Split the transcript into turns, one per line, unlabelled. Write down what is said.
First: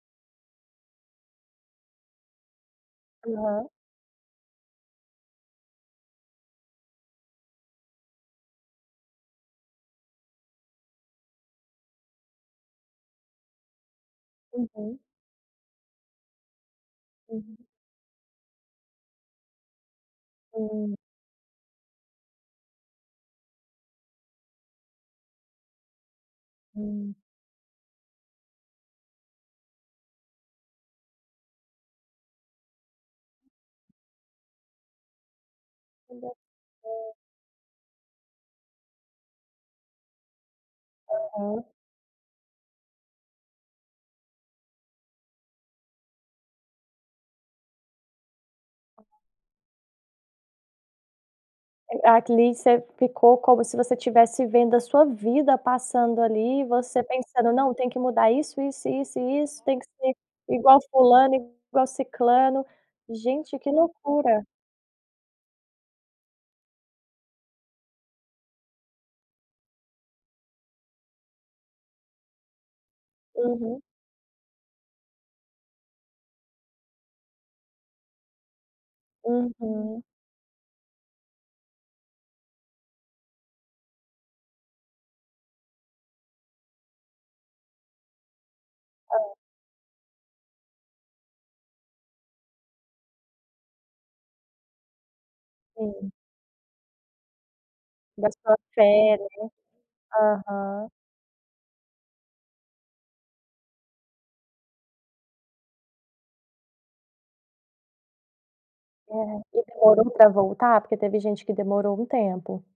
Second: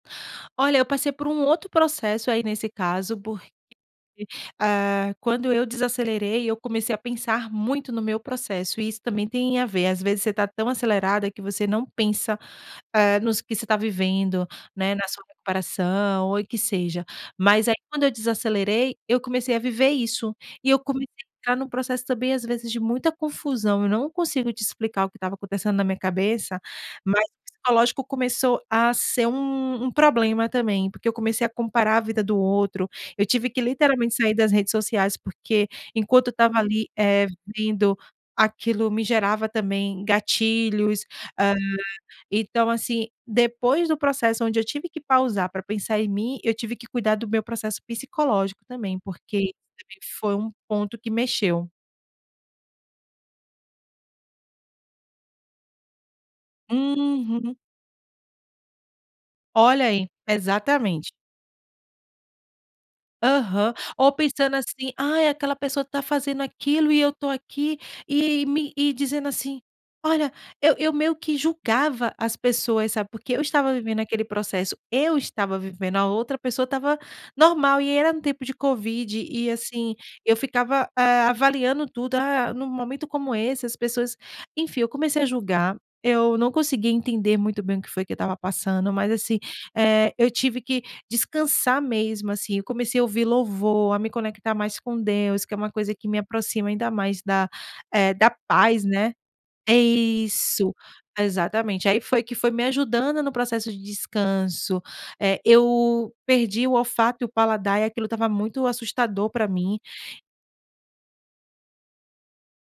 Olha, eu passei por um outro processo aí nesse caso
Aham.
[unintelligible] eh, quando eu desacelerei eu comecei a pensar muito no meu processo e isso também tem a ver. Às vezes você está tão acelerada que você não pensa, eh, nos que você está vivendo, né,
Uhum.
na sua recuperação ou em que seja.
Hum.
Mas aí quando eu desacelerei, eu comecei a viver isso e eu
Hum.
comecei entrar num processo também, às vezes, de muita confusão. Eu não consigo te explicar o que estava acontecendo na minha cabeça,
Hum.
mas o psicológico começou a ser um um problema também. Porque eu comecei a comparar a vida do outro, eu tive que literalmente sair das redes sociais, porque enquanto eu estava ali,
[unintelligible]
eh, vendo aquilo, me gerava também gatilhos. Ah,
Aham.
então, assim, depois do processo onde eu tive que pausar pra pensar em mim, eu tive que cuidar do meu processo psicológico também, porque [unintelligible] foi um ponto que mexeu.
[unintelligible] Ficou como se você tivesse vendo a sua vida passando ali e você pensando:
Uhum.
"Não, tem que mudar isso, isso, isso e isso. Tem que
Olha aí,
ser igual
exatamente.
fulano, igual ciclano". Gente, que
Aham. Ou
loucura.
pensando assim: "Ai, aquela pessoa tá fazendo aquilo e eu tô aqui". E me e dizendo assim, olha, eu eu meio que julgava as pessoas, sabe. Porque eu estava
Uhum.
vivendo aquele processo, eu estava vivendo, a outra pessoa estava normal e era no tempo de covid. E, assim,
Uhum.
eu ficava, ah, avaliando tudo, ah, num momento como esse as pessoas enfim. Eu comecei a julgar, eu não conseguia entender muito bem o que foi que eu estava passando, mas,
Hã.
assim, eh, eu tive que descansar mesmo, assim. Eu comecei a ouvir louvor, a me conectar mais com Deus, que é uma coisa que
Sim.
me aproxima ainda mais, da, eh,
Da sua
paz né
fé, né,
isso,
aham.
exatamente. Aí foi que foi me ajudando no processo de descanso, eh, eu perdi o olfato e o paladar, e aquilo estava muito
É.
assustador pra
E
mim.
demorou pra voltar? Porque teve gente que demorou um tempo.